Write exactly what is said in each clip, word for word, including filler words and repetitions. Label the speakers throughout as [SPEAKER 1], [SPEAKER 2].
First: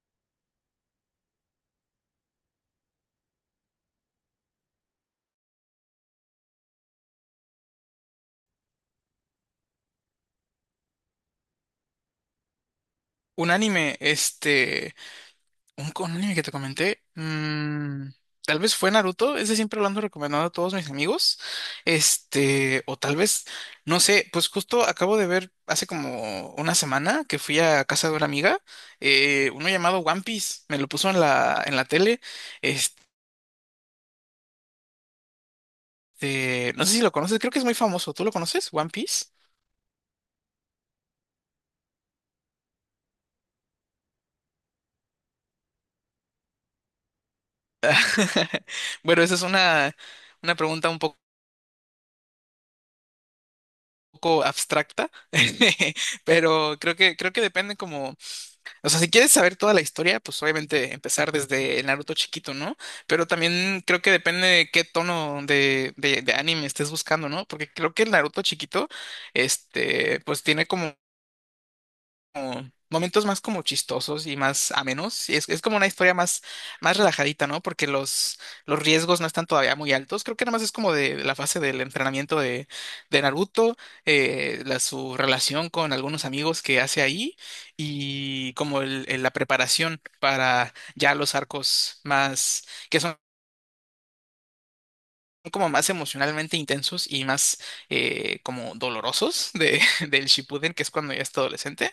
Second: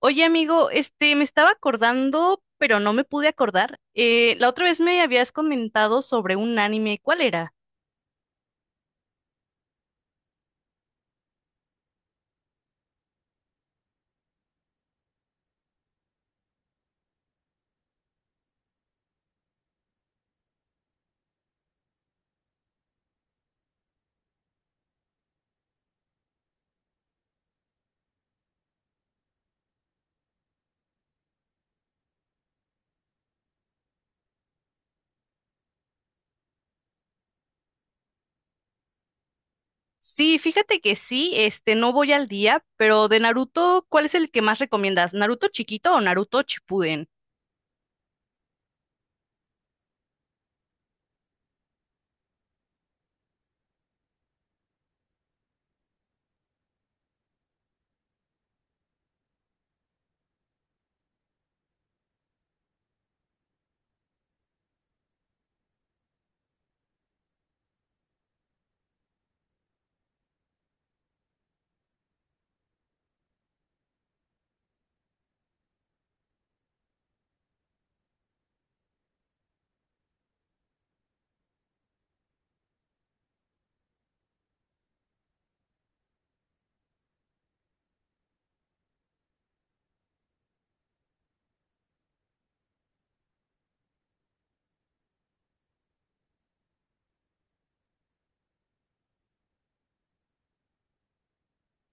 [SPEAKER 1] Oye, amigo, este, me estaba acordando, pero no me pude acordar. Eh, la otra vez me habías comentado sobre un anime, ¿cuál era?
[SPEAKER 2] Un anime, este, un, un anime que te comenté, mm, tal vez fue Naruto, ese siempre lo ando recomendando a todos mis amigos, este, o tal vez, no sé, pues justo acabo de ver hace como una semana que fui a casa de una amiga, eh, uno llamado One Piece, me lo puso en la, en la tele, este, no sé si lo conoces, creo que es muy famoso, ¿tú lo conoces, One Piece?
[SPEAKER 1] Sí, fíjate que sí, este, no voy al día, pero de Naruto, ¿cuál es el que más recomiendas? ¿Naruto chiquito o Naruto Shippuden?
[SPEAKER 2] Bueno, esa es una, una pregunta un poco poco abstracta, pero creo que creo que depende como, o sea, si quieres saber toda la historia, pues obviamente empezar desde el Naruto chiquito, ¿no? Pero también creo que depende de qué tono de, de, de anime estés buscando, ¿no? Porque creo que el Naruto chiquito, este, pues tiene como como momentos más como chistosos y más amenos. Y es, es como una historia más, más relajadita, ¿no? Porque los, los riesgos no están todavía muy altos. Creo que nada más es como de la fase del entrenamiento de, de Naruto, eh, la, su relación con algunos amigos que hace ahí y como el- el- la preparación para ya los arcos más, que son como más emocionalmente intensos y más eh, como dolorosos de, del Shippuden, que es cuando ya es adolescente.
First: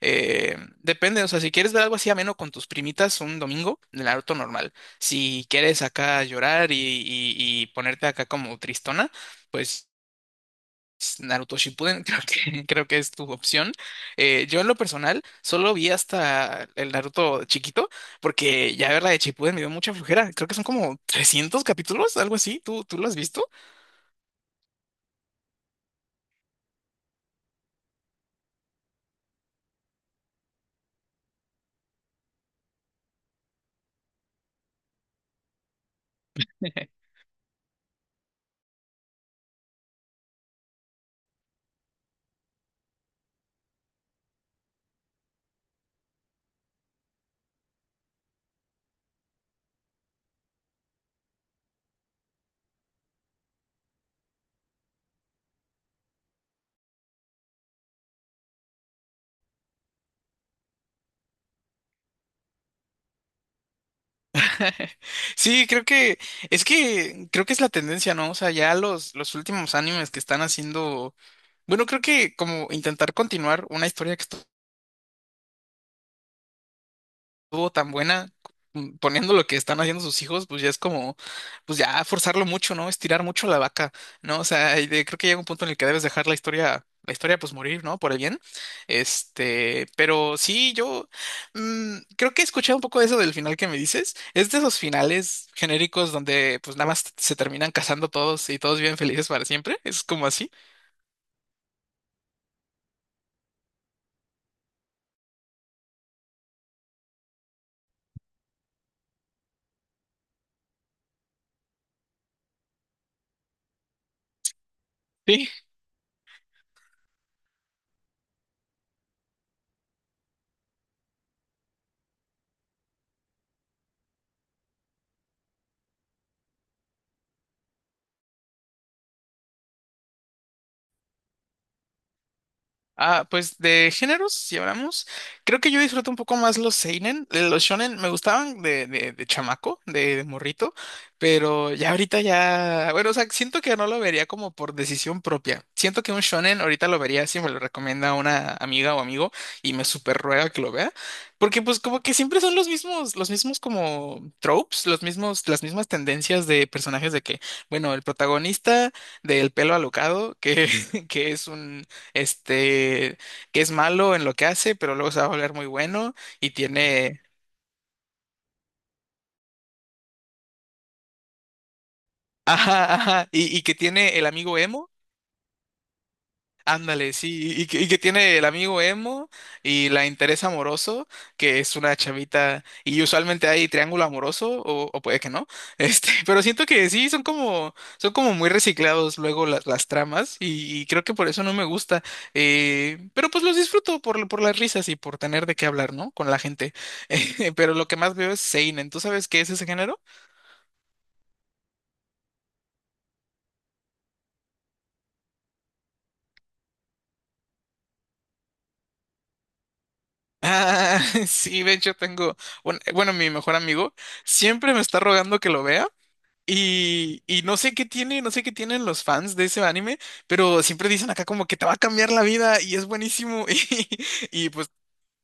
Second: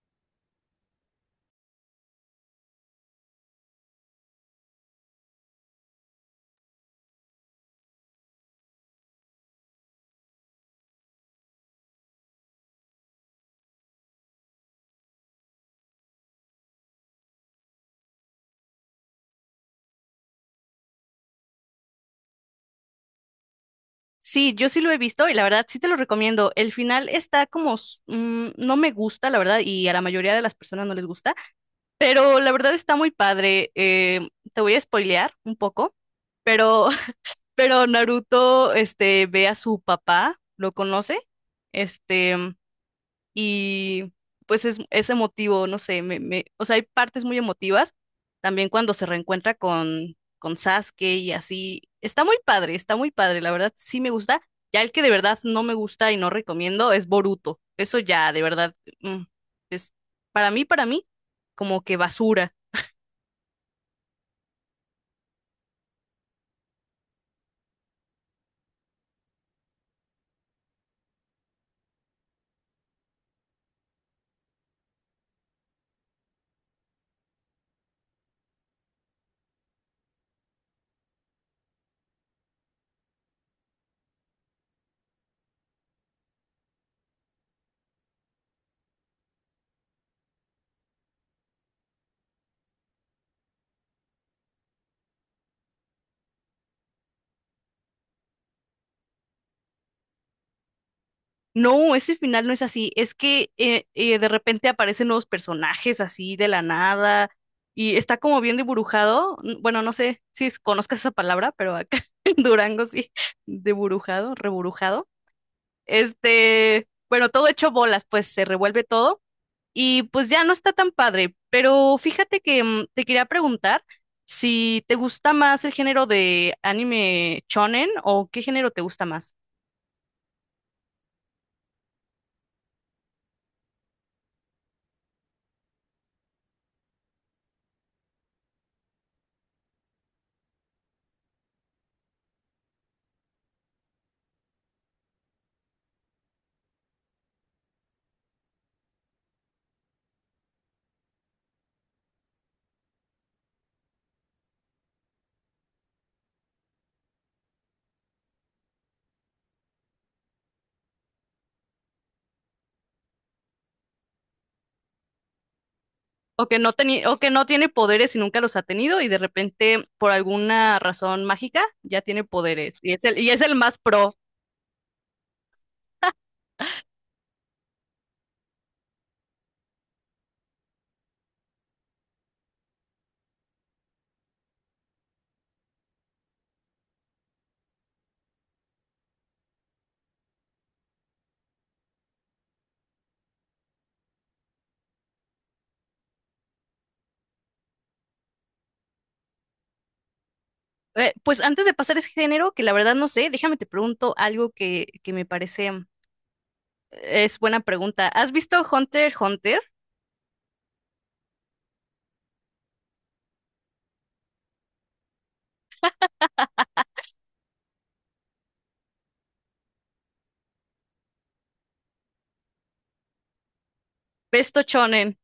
[SPEAKER 2] Eh, depende, o sea, si quieres ver algo así ameno con tus primitas un domingo, Naruto normal. Si quieres acá llorar y, y- y ponerte acá como tristona, pues Naruto Shippuden creo que, creo que es tu opción. Eh, yo en lo personal solo vi hasta el Naruto chiquito, porque ya ver la de Shippuden me dio mucha flojera. Creo que son como trescientos capítulos, algo así. ¿Tú, tú lo has visto?
[SPEAKER 1] Sí, yo sí lo he visto y la verdad sí te lo recomiendo. El final está como, s- mm, no me gusta, la verdad, y a la mayoría de las personas no les gusta, pero la verdad está muy padre. Eh, te voy a spoilear un poco. Pero Pero Naruto, este, ve a su papá, lo conoce, este, y pues es, es emotivo, no sé, me, me- o sea, hay partes muy emotivas, también cuando se reencuentra con, con Sasuke y así, está muy padre, está muy padre, la verdad sí me gusta, ya el que de verdad no me gusta y no recomiendo es Boruto, eso ya, de verdad, mm, es para mí, para mí, como que basura.
[SPEAKER 2] Sí, creo que es que creo que es la tendencia, ¿no? O sea, ya los, los últimos animes que están haciendo. Bueno, creo que como intentar continuar una historia que estuvo tan buena, mm, poniendo lo que están haciendo sus hijos, pues ya es como, pues ya forzarlo mucho, ¿no? Estirar mucho la vaca, ¿no? O sea, y de- creo que llega un punto en el que debes dejar la historia, la historia pues morir, ¿no? Por el bien. Este, pero sí, yo mm, creo que he escuchado un poco de eso del final que me dices. Es de esos finales genéricos donde pues nada más se terminan casando todos y todos viven felices para siempre. Es como así.
[SPEAKER 1] No, ese final no es así. Es que eh, eh, de repente aparecen nuevos personajes así de la nada y está como bien deburujado. N- Bueno, no sé si es- conozcas esa palabra, pero acá en Durango sí, deburujado, reburujado.
[SPEAKER 2] Sí.
[SPEAKER 1] Este, bueno, todo hecho bolas, pues se revuelve todo y pues ya no está tan padre. Pero fíjate que mm, te quería preguntar si te gusta más el género de anime shonen o qué género te gusta más.
[SPEAKER 2] Ah, pues de géneros, si hablamos, creo que yo disfruto un poco más los seinen, eh, los shonen me gustaban de, de, de chamaco, de, de morrito, pero ya ahorita ya, bueno, o sea, siento que no lo vería como por decisión propia. Siento que un shonen ahorita lo vería si me lo recomienda una amiga o amigo y me super ruega que lo vea, porque pues como que siempre son los mismos, los mismos como tropes, los mismos, las mismas tendencias de personajes de que, bueno, el protagonista del pelo alocado, que, que es un este, que es malo en lo que hace, pero luego se va a volver muy bueno
[SPEAKER 1] O
[SPEAKER 2] y
[SPEAKER 1] que no tenía, o
[SPEAKER 2] tiene,
[SPEAKER 1] que no tiene poderes y nunca los ha tenido, y de repente, por alguna razón mágica, ya tiene poderes. Y
[SPEAKER 2] ajá,
[SPEAKER 1] es el,
[SPEAKER 2] ajá,
[SPEAKER 1] y es el
[SPEAKER 2] y, y que
[SPEAKER 1] más pro.
[SPEAKER 2] tiene el amigo emo. Ándale, sí, y, que y que tiene el amigo emo y la interés amoroso, que es una chavita, y usualmente hay triángulo amoroso, o, o puede que no, este, pero siento que sí, son como, son como muy reciclados luego las, las tramas, y, y creo que por eso no me gusta, eh, pero pues los disfruto por, por las risas y por tener de qué hablar, ¿no? Con la gente, eh, pero lo que más veo es Seinen, ¿tú sabes qué es ese género?
[SPEAKER 1] Eh, pues antes de pasar ese género, que la verdad no sé, déjame te pregunto algo que, que me parece es buena pregunta. ¿Has visto Hunter x Hunter?
[SPEAKER 2] Ah, sí, de hecho tengo, un- bueno, mi mejor amigo siempre me está rogando que lo vea. Y, y no sé qué tiene, no sé qué tienen los fans de ese anime, pero siempre dicen acá como que te va a cambiar la vida y es buenísimo. Y, y
[SPEAKER 1] Besto
[SPEAKER 2] pues,
[SPEAKER 1] Shonen,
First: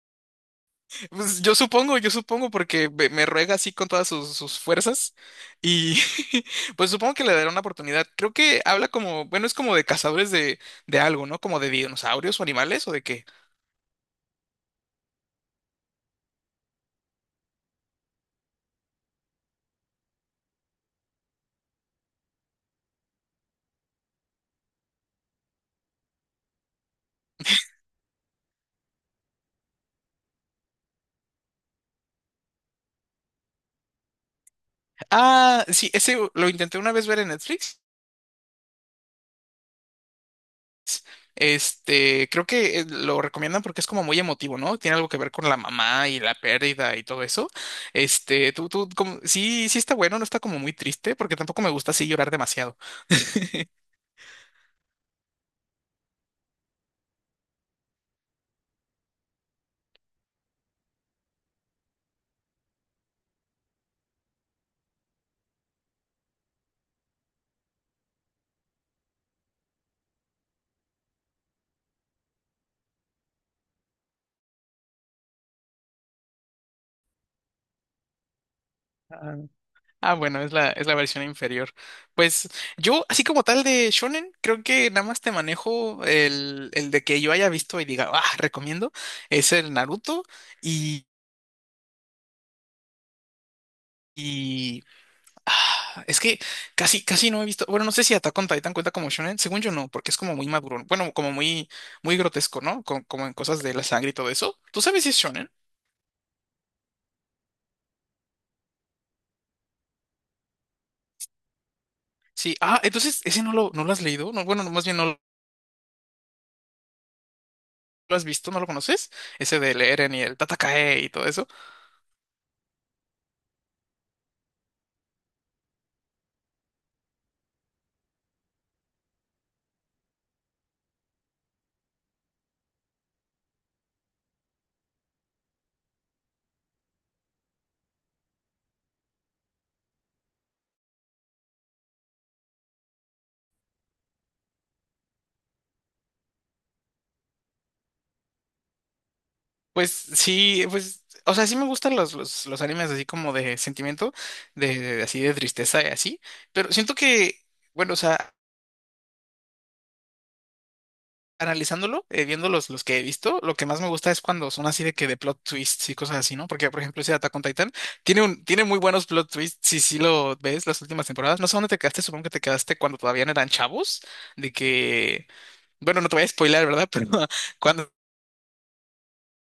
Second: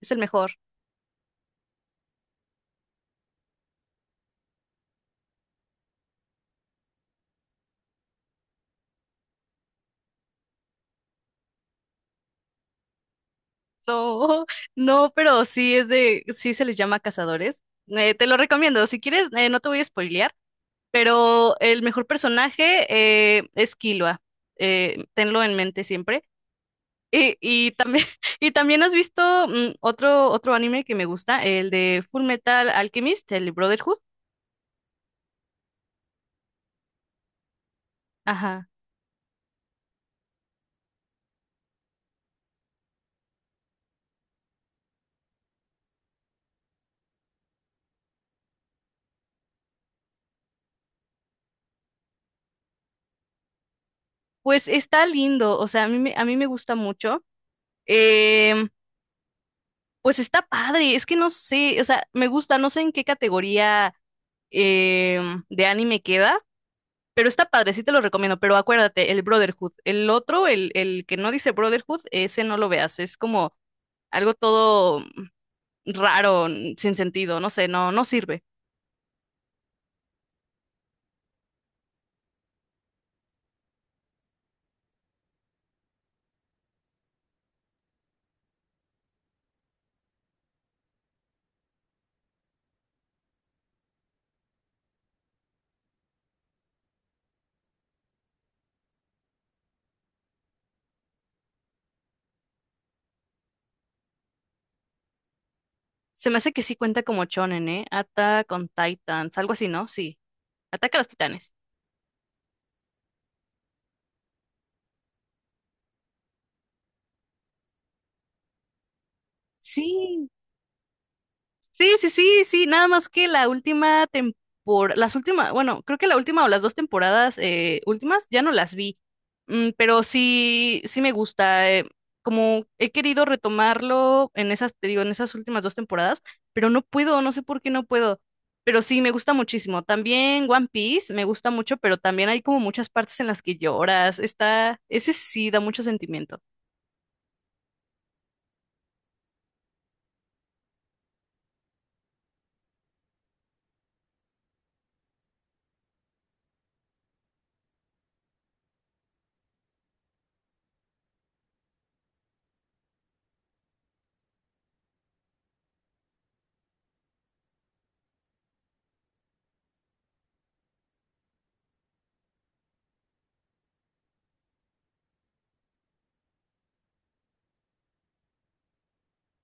[SPEAKER 1] es el mejor.
[SPEAKER 2] pues yo supongo, yo supongo porque me, me ruega así con todas sus, sus fuerzas. Y pues supongo que le daré una oportunidad. Creo que habla como, bueno, es como de cazadores de, de algo, ¿no? Como de dinosaurios o animales o de qué.
[SPEAKER 1] No, no, pero sí es de, sí se les llama cazadores. Eh, te lo recomiendo. Si quieres, eh, no te voy a spoilear, pero el mejor personaje eh, es Killua. Eh, tenlo en mente siempre. Y, y también, y también has visto mm, otro, otro anime que me gusta, el de Full Metal Alchemist, el Brotherhood.
[SPEAKER 2] Ah, sí, ese lo intenté una vez ver en Netflix.
[SPEAKER 1] Ajá.
[SPEAKER 2] Este, creo que eh, lo recomiendan porque es como muy emotivo, ¿no? Tiene algo que ver con la mamá y la pérdida y todo eso. Este, tú, tú, como, sí, sí está bueno, no está como muy triste, porque tampoco me gusta así llorar demasiado.
[SPEAKER 1] Pues está lindo, o sea, a mí me, a mí me gusta mucho. Em, pues está padre, es que no sé, o sea, me gusta, no sé en qué categoría em, de anime queda, pero está padre, sí te lo recomiendo, pero acuérdate, el Brotherhood, el otro, el, el que no dice Brotherhood, ese no lo veas, es como algo todo raro, n- sin sentido, no sé, no, no sirve.
[SPEAKER 2] Ah, ah, bueno, es la, es la versión inferior. Pues yo, así como tal de Shonen, creo que nada más te manejo el, el de que yo haya visto y diga, ah, recomiendo, es el Naruto y, Ah, Es que casi, casi no he visto. Bueno, no sé si Attack on Titan cuenta como shonen. Según yo no, porque es como muy maduro. Bueno, como muy, muy grotesco, ¿no? Co- como en cosas de la sangre y todo eso. ¿Tú sabes si es shonen?
[SPEAKER 1] Se me hace que sí cuenta como shonen, ¿eh? Attack on Titans, algo así, ¿no? Sí, Ataca a los Titanes.
[SPEAKER 2] Sí. Ah, entonces ese no lo, no lo has leído. No, bueno, más bien no lo has visto, no lo conoces. Ese del Eren y
[SPEAKER 1] Sí,
[SPEAKER 2] el Tatakae y todo eso.
[SPEAKER 1] sí, sí, sí, sí, nada más que la última temporada, las últimas, bueno, creo que la última o las dos temporadas eh, últimas ya no las vi. Mm, pero sí, sí me gusta, eh, como he querido retomarlo en esas, te digo, en esas últimas dos temporadas, pero no puedo, no sé por qué no puedo. Pero sí, me gusta muchísimo. También One Piece me gusta mucho, pero también hay como muchas partes en las que lloras. Está, ese sí da mucho sentimiento.
[SPEAKER 2] Pues sí, pues. O sea, sí me gustan los, los, los animes así como de sentimiento, de, de- así de tristeza y así. Pero siento que, bueno, o sea, analizándolo, eh, viendo los, los que he visto, lo que más me gusta es cuando son así de que de plot twists y cosas así, ¿no? Porque, por ejemplo, ese de Attack on Titan tiene, un, tiene muy buenos plot twists, si sí lo ves las últimas temporadas. No sé dónde te quedaste, supongo que te quedaste cuando todavía no eran chavos, de que, bueno, no te voy a spoiler, ¿verdad? Pero cuando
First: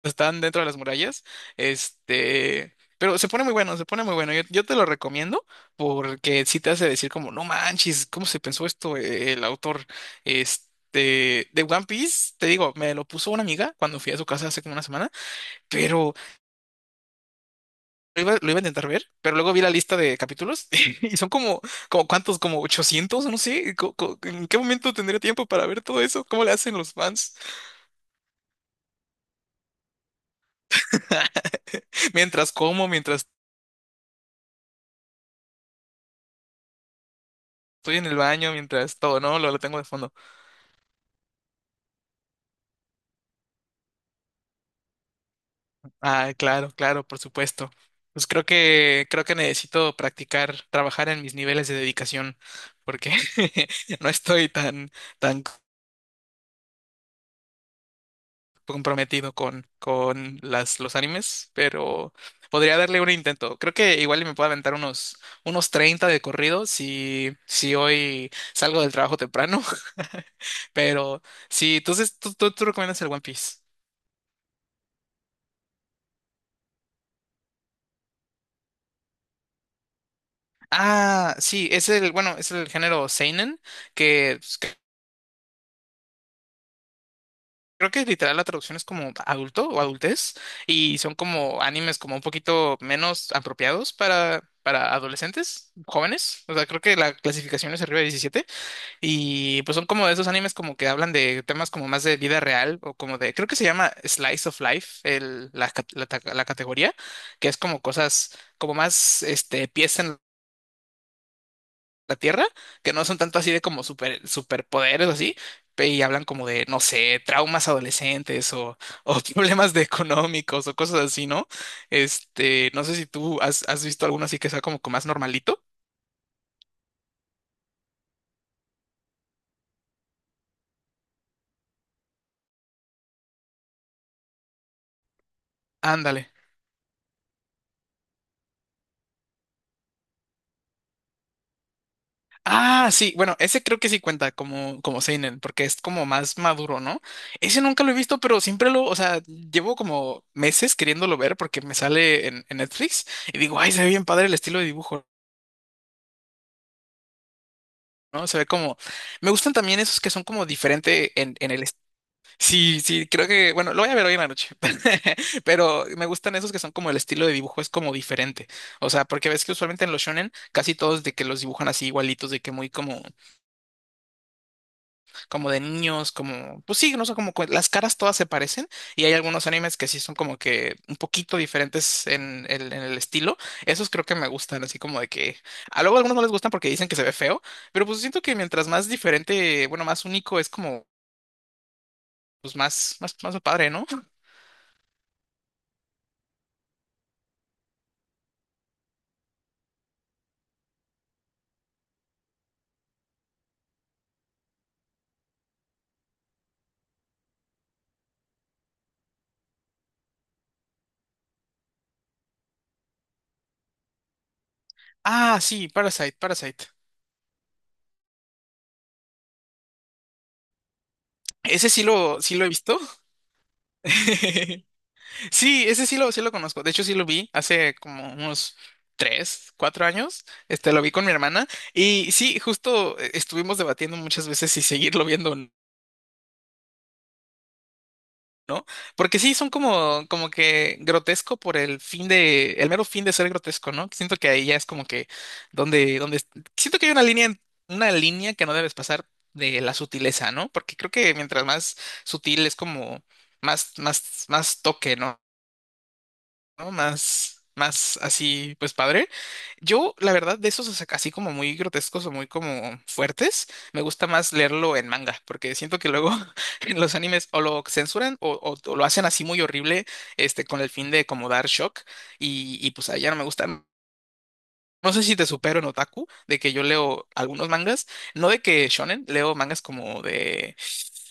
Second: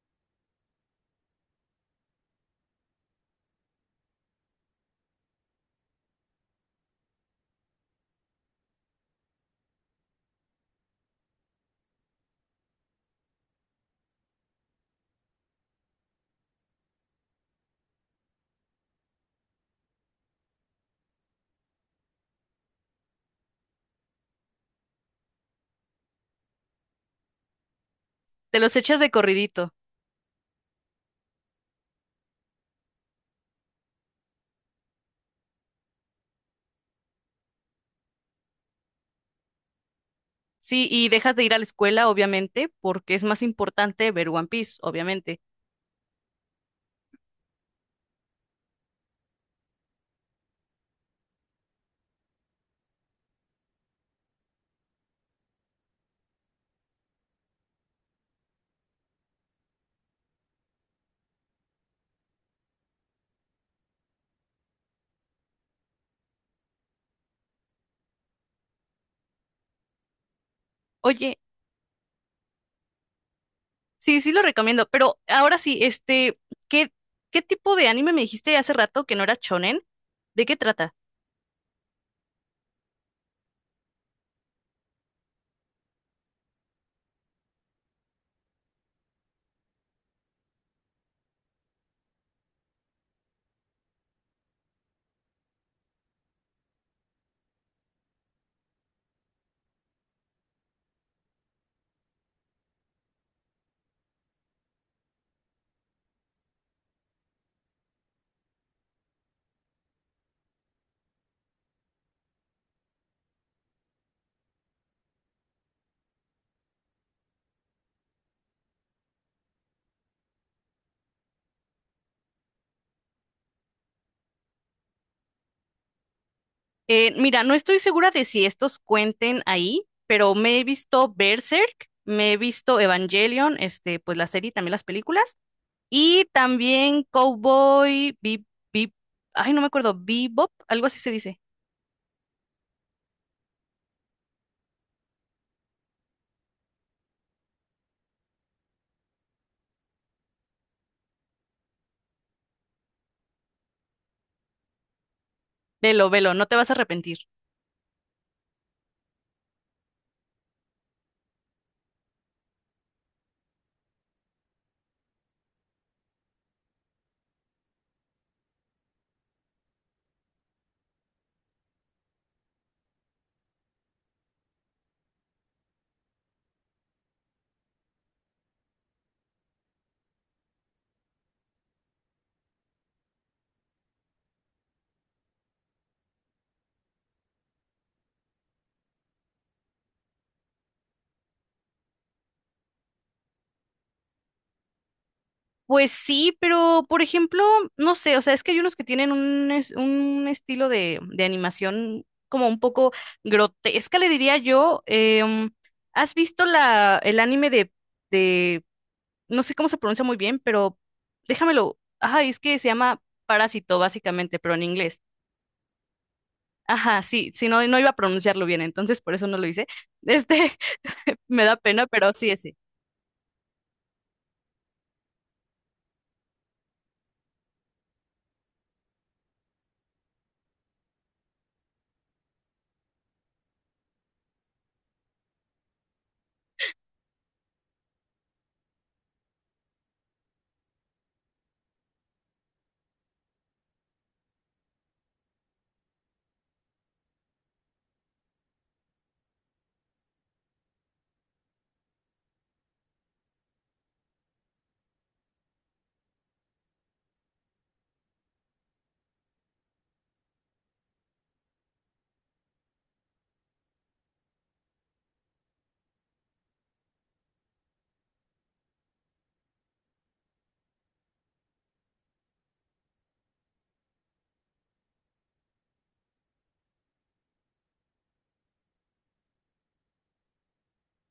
[SPEAKER 2] están dentro de las murallas. Este, pero se pone muy bueno, se pone muy bueno. Yo, yo te lo recomiendo porque sí te hace decir como, no manches, ¿cómo se pensó esto eh, el autor? Este, de One Piece, te digo, me lo puso una amiga cuando fui a su casa hace como una semana, pero lo iba, lo iba a intentar ver, pero luego vi la lista de capítulos y son como, como ¿cuántos? Como ochocientos no sé, co- co- ¿en qué momento tendría tiempo para ver todo eso? ¿Cómo le hacen los fans?
[SPEAKER 1] Te los echas de corridito.
[SPEAKER 2] Mientras como, mientras estoy en el baño, mientras todo, ¿no? Lo, lo tengo de fondo.
[SPEAKER 1] Sí, y dejas de ir a la escuela, obviamente, porque es más importante ver One Piece, obviamente.
[SPEAKER 2] Ah, claro, claro, por supuesto. Pues creo que creo que necesito practicar, trabajar en mis niveles de dedicación, porque no estoy tan tan comprometido con con las los animes, pero podría darle un intento. Creo que igual y me puedo aventar unos unos treinta de corrido si si hoy salgo del trabajo temprano. Pero
[SPEAKER 1] Oye,
[SPEAKER 2] sí, entonces tú tú, tú recomiendas el One Piece.
[SPEAKER 1] sí, sí lo recomiendo, pero ahora sí, este, ¿qué, qué tipo de anime me dijiste hace rato que no era shonen? ¿De qué trata?
[SPEAKER 2] Ah, sí, es el, bueno, es el género seinen, que pues, creo que literal la traducción es como adulto o adultez y son como animes como un poquito menos apropiados para, para adolescentes, jóvenes. O sea, creo que la clasificación es arriba de diecisiete y pues son como de esos animes como que hablan de temas como más de vida real o como de, creo que se llama Slice of Life, el, la, ca- la ta- la categoría, que es como cosas como más este, pies en la Tierra, que no son tanto así de como super, superpoderes o así, pe- y hablan como de, no sé, traumas adolescentes o, o problemas de económicos o cosas así, ¿no? Este, no sé si tú has, has visto alguno así que sea como que más normalito.
[SPEAKER 1] Eh, mira, no estoy segura de si estos cuenten ahí, pero me he visto Berserk, me he visto Evangelion, este, pues la serie y también las películas, y
[SPEAKER 2] Ándale.
[SPEAKER 1] también Cowboy Bebop, ay, no me acuerdo, Bebop, algo así se dice.
[SPEAKER 2] Ah, sí, bueno, ese creo que sí cuenta como, como seinen, porque es como más maduro, ¿no? Ese nunca lo he visto, pero siempre lo, o sea, llevo como meses queriéndolo ver porque me sale en, en Netflix y digo, ay, se ve bien padre el estilo de dibujo,
[SPEAKER 1] Velo, velo, no te vas a arrepentir.
[SPEAKER 2] ¿no? Se ve como, me gustan también esos que son como diferente en, en el, est- sí, sí, creo que, bueno, lo voy a ver hoy en la noche, pero me gustan esos que son como el estilo de dibujo es como diferente, o sea, porque ves que usualmente en los shonen casi todos de que los dibujan así igualitos, de que muy como como de niños, como, pues sí, no sé, como que las caras todas se parecen y hay algunos animes que sí son como que un poquito diferentes en el, en el estilo. Esos creo que me gustan, así como de que a luego a algunos no les gustan porque dicen que se ve feo, pero pues siento que mientras más diferente, bueno, más único es como, pues más, más, más padre, ¿no?
[SPEAKER 1] Pues sí, pero por ejemplo, no sé, o sea, es que hay unos que tienen un, es- un estilo de, de animación como un poco grotesca, le diría yo. Em, ¿has visto la, el anime de, de, no sé cómo se pronuncia muy bien, pero déjamelo. Ajá, es que se llama Parásito, básicamente, pero en inglés?
[SPEAKER 2] Ah, sí, Parasite, Parasite.
[SPEAKER 1] Ajá, sí, sí, no, no iba a pronunciarlo bien, entonces por eso no lo hice. Este, me da
[SPEAKER 2] Ese sí
[SPEAKER 1] pena, pero
[SPEAKER 2] lo,
[SPEAKER 1] sí,
[SPEAKER 2] sí lo he
[SPEAKER 1] ese.
[SPEAKER 2] visto. Sí, ese sí lo, sí lo conozco. De hecho, sí lo vi hace como unos tres, cuatro años. Este, lo vi con mi hermana. Y sí, justo eh, estuvimos debatiendo muchas veces si seguirlo viendo o no. Porque sí, son como, como que grotesco por el fin de, el mero fin de ser grotesco, ¿no? Siento que ahí ya es como que donde, donde, siento que hay una línea, en- una línea que no debes pasar de la sutileza, ¿no? Porque creo que mientras más sutil es como más, más, más toque, ¿no? ¿no? Más, más así, pues padre. Yo, la verdad, de esos o sea, así como muy grotescos o muy como fuertes, me gusta más leerlo en manga, porque siento que luego en los animes o lo censuran o, o- o lo hacen así muy horrible, este, con el fin de como dar shock, y, y pues ahí ya no me gusta. No sé si te supero en otaku, de que yo leo algunos mangas, no de que shonen, leo mangas como de,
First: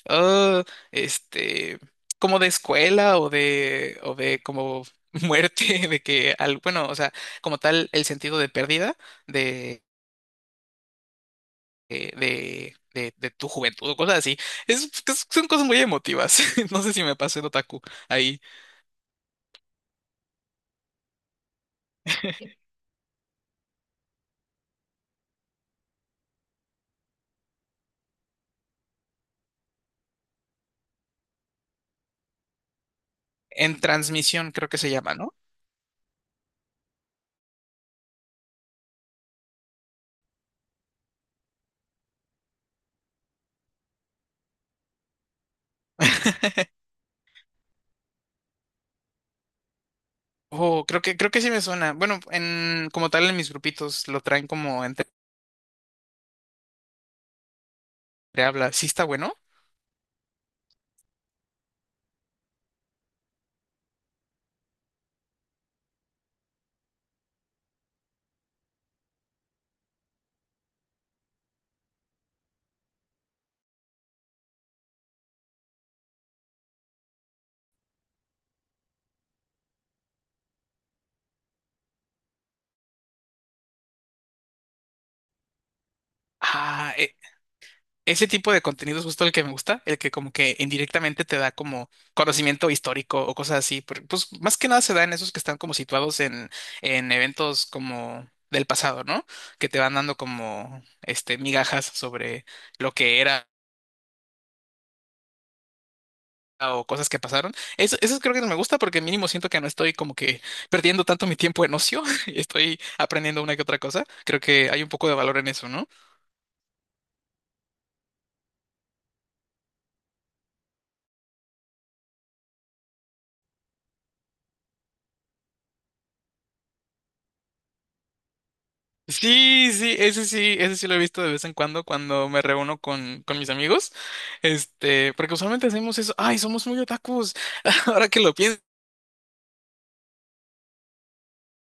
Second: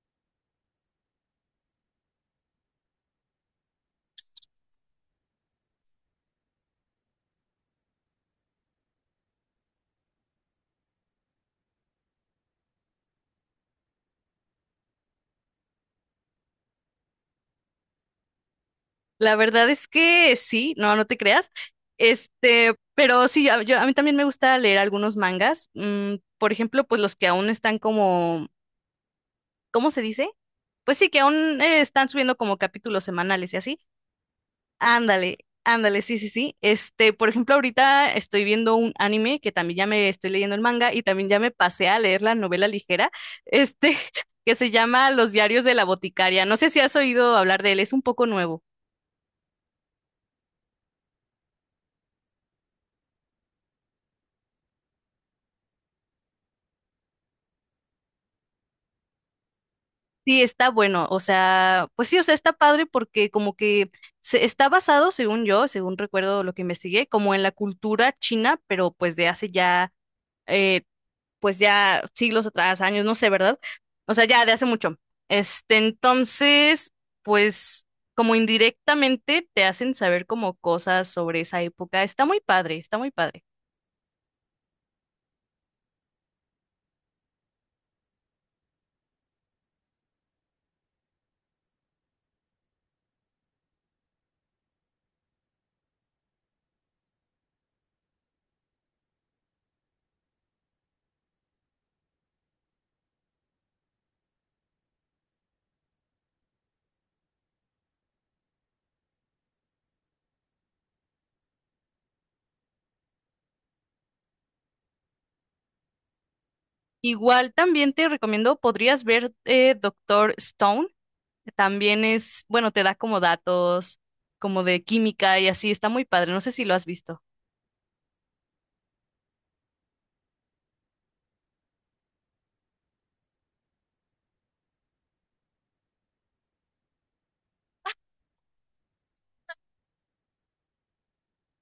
[SPEAKER 2] ah, este, como de escuela o de, o de como muerte, de que, al, bueno, o sea, como tal, el sentido de pérdida de, de, de, de- de tu juventud o cosas así. Es, es- son cosas muy emotivas. No sé si me pasé, en otaku ahí.
[SPEAKER 1] La verdad es que sí, no, no te creas. Este, pero sí, a- yo, a mí también me gusta leer algunos mangas. mm, por ejemplo, pues los que aún están como, ¿cómo se dice? Pues sí, que aún eh, están subiendo como capítulos semanales y
[SPEAKER 2] En
[SPEAKER 1] así.
[SPEAKER 2] transmisión creo que se llama, ¿no?
[SPEAKER 1] Ándale, ándale, sí, sí, sí. Este, por ejemplo, ahorita estoy viendo un anime que también ya me estoy leyendo el manga y también ya me pasé a leer la novela ligera, este, que se llama Los diarios de la boticaria. No sé si has oído hablar de él, es un poco nuevo.
[SPEAKER 2] Oh, creo que, creo que sí me suena. Bueno, en, como tal en mis grupitos lo traen como entre habla. ¿Sí está bueno?
[SPEAKER 1] Sí, está bueno, o sea, pues sí, o sea, está padre porque como que se está basado, según yo, según recuerdo lo que investigué, como en la cultura china, pero pues de hace ya, eh, pues ya siglos atrás, años, no sé, ¿verdad? O sea, ya de hace mucho. Este, entonces, pues como indirectamente te hacen saber como cosas sobre esa época. Está muy padre, está muy padre.
[SPEAKER 2] Ah, e- ese tipo de contenido es justo el que me gusta, el que como que indirectamente te da como conocimiento histórico o cosas así. por- Pues más que nada se da en esos que están como situados en, en eventos como del pasado, ¿no? Que te van dando como este migajas sobre lo que era o cosas que pasaron. Eso, eso creo que no me gusta porque mínimo siento que no estoy como que perdiendo tanto mi tiempo en ocio y estoy aprendiendo una que otra cosa. Creo que hay un poco de valor en eso, ¿no?
[SPEAKER 1] Igual también te recomiendo, podrías ver eh, Doctor Stone. También es, bueno, te da como datos, como de química y así, está muy padre. No sé si lo has visto.
[SPEAKER 2] Sí, sí, ese sí, ese sí lo he visto de vez en cuando cuando me reúno con, con mis amigos. Este, porque usualmente hacemos eso. Ay, somos muy otakus. Ahora que lo pienso.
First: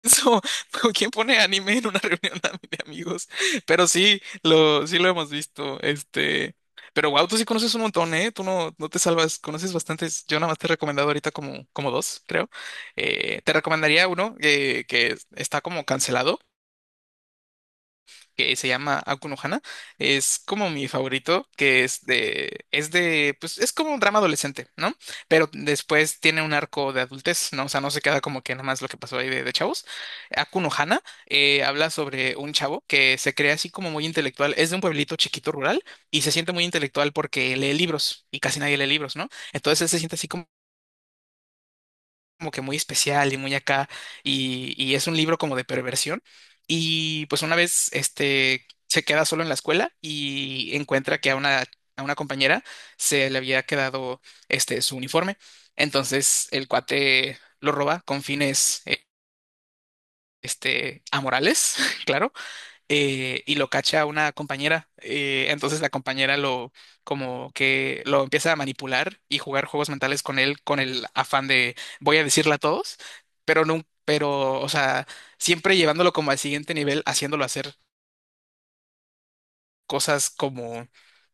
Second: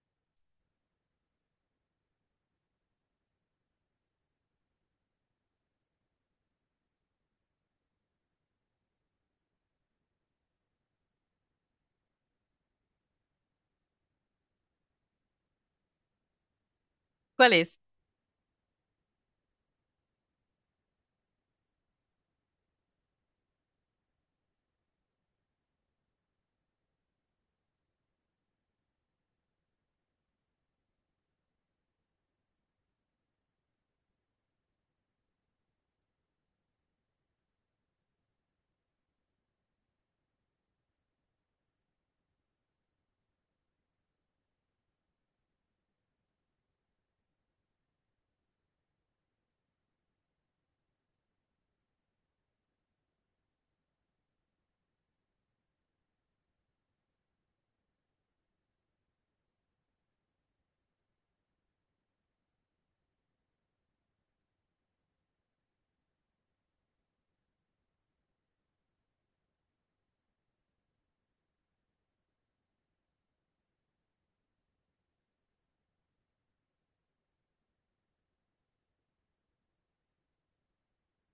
[SPEAKER 2] Eso, pero ¿quién pone anime en una reunión de de amigos? Pero sí, lo, sí lo hemos visto. Este, pero wow, tú sí conoces un montón, ¿eh? Tú no, no te salvas, conoces bastantes. Yo nada más te he recomendado ahorita como, como dos, creo. Eh, te recomendaría uno eh, que está como cancelado,
[SPEAKER 1] ¿Cuál es?
[SPEAKER 2] que se llama Akunohana, es como mi favorito, que es de, es de, pues es como un drama adolescente, ¿no? Pero después tiene un arco de adultez, ¿no? O sea, no se queda como que nada más lo que pasó ahí de, de chavos. Akunohana habla sobre un chavo que se cree así como muy intelectual, es de un pueblito chiquito rural y se siente muy intelectual porque lee libros y casi nadie lee libros, ¿no? Entonces él se siente así como como que muy especial y muy acá, y, y es un libro como de perversión. Y pues una vez este se queda solo en la escuela y encuentra que a una, a una compañera se le había quedado este su uniforme. Entonces el cuate lo roba con fines eh, este amorales, claro, eh, y lo cacha una compañera. Eh, entonces la compañera lo como que lo empieza a manipular y jugar juegos mentales con él con el afán de voy a decirle a todos, pero no, pero, o sea, siempre llevándolo como al siguiente nivel, haciéndolo hacer cosas como,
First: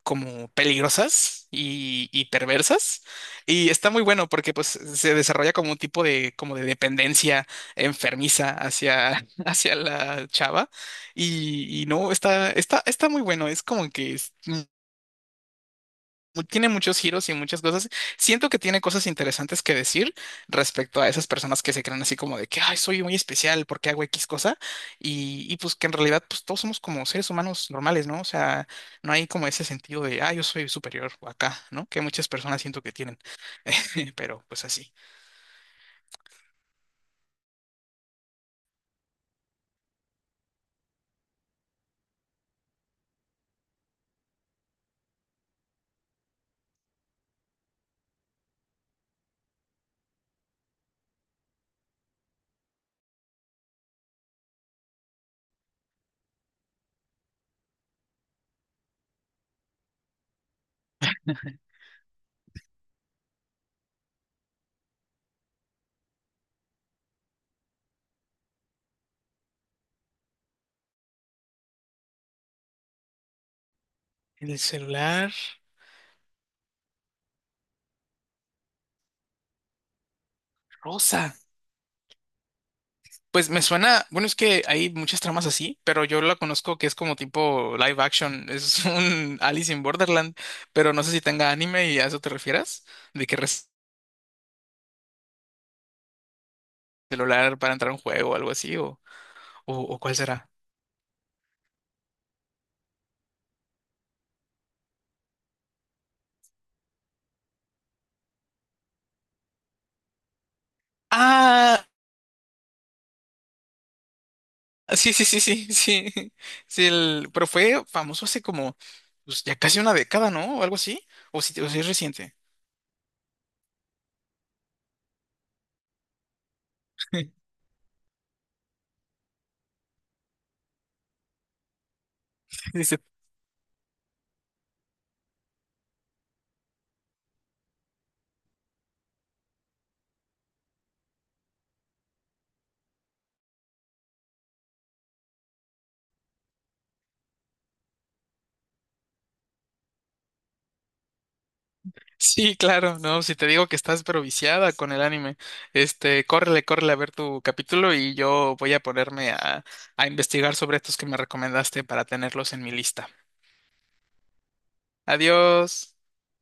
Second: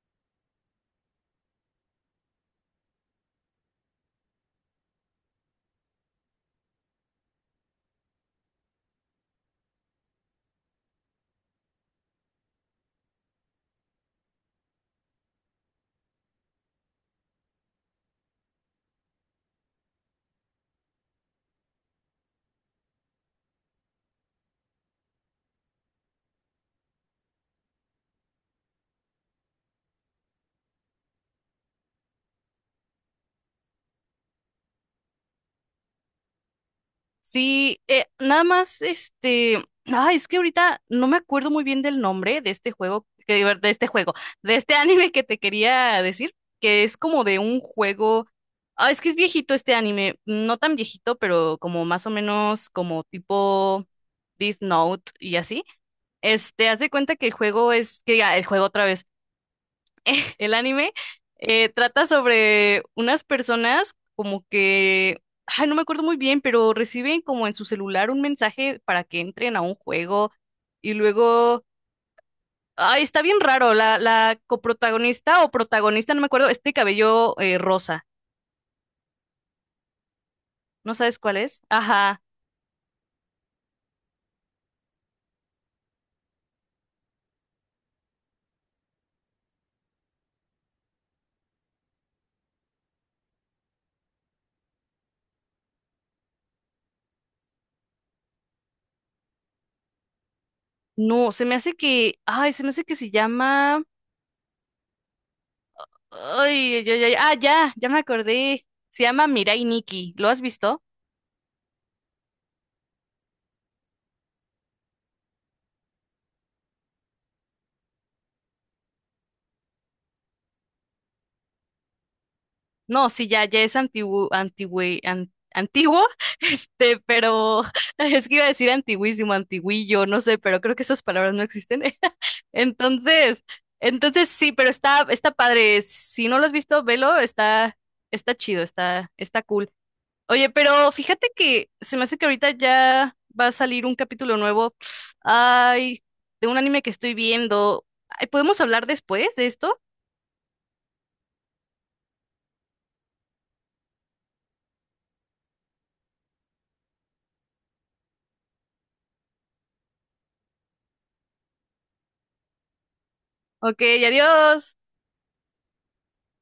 [SPEAKER 2] como peligrosas y, y perversas. Y está muy bueno porque pues se desarrolla como un tipo de, como de dependencia enfermiza hacia, hacia la chava. Y, y no, está, está, está muy bueno. Es como que es mu- tiene muchos giros y muchas cosas. Siento que tiene cosas interesantes que decir respecto a esas personas que se creen así como de que, ay, soy muy especial porque hago X cosa. Y, y pues que en realidad pues todos somos como seres humanos normales, ¿no? O sea, no hay como ese sentido de, ah, yo soy superior o acá, ¿no? Que muchas personas siento que tienen. Pero pues así.
[SPEAKER 1] Sí, eh, nada más, este, ah, es que ahorita no me acuerdo muy bien del nombre de este juego, que- de este juego, de este anime que te quería decir, que es como de un juego, ah, es que es viejito este anime, no tan viejito, pero como más o menos como tipo Death Note y así. Este, haz de cuenta que el juego es, que ah, el juego otra vez. El anime eh, trata sobre unas personas como que, ay, no me acuerdo muy bien, pero reciben como en su celular un mensaje para que entren a un juego y luego, ay, está bien raro, la, la
[SPEAKER 2] El celular
[SPEAKER 1] coprotagonista o protagonista, no me acuerdo, este cabello eh, rosa, ¿no sabes
[SPEAKER 2] rosa.
[SPEAKER 1] cuál es? Ajá,
[SPEAKER 2] Pues me suena, bueno, es que hay muchas tramas así, pero yo la conozco que es como tipo live action, es un Alice in Borderland, pero no sé si tenga anime y a eso te refieras, de que res- celular para entrar a un juego o algo así, o, o, o cuál será.
[SPEAKER 1] no, se me hace que, ay, se me hace que se llama, ay, ay, ay, ay, ah, ya, ya me acordé, se llama Mirai Nikki, ¿lo has visto?
[SPEAKER 2] Ah, sí, sí, sí, sí, sí, sí, el, pero fue famoso hace como, pues ya casi una década, ¿no? O algo así, o si, o si es reciente.
[SPEAKER 1] No, sí, ya, ya es antiguo, antigüe- an- antiguo, este, pero es que iba a decir antiguísimo, antiguillo, no sé, pero creo que esas palabras no existen.
[SPEAKER 2] Sí,
[SPEAKER 1] Entonces, entonces sí, pero está, está padre. Si no lo has visto, velo, está, está chido, está, está cool. Oye, pero fíjate que se me hace que ahorita ya va a salir un capítulo nuevo. Ay, de un anime que estoy viendo. Ay, ¿podemos hablar después de esto?
[SPEAKER 2] sí, claro, no, si te digo que estás pero viciada con el anime, este, córrele, córrele a ver tu capítulo y yo voy a ponerme a, a investigar sobre estos que me recomendaste para tenerlos en mi lista.
[SPEAKER 1] Ok, adiós.
[SPEAKER 2] Adiós.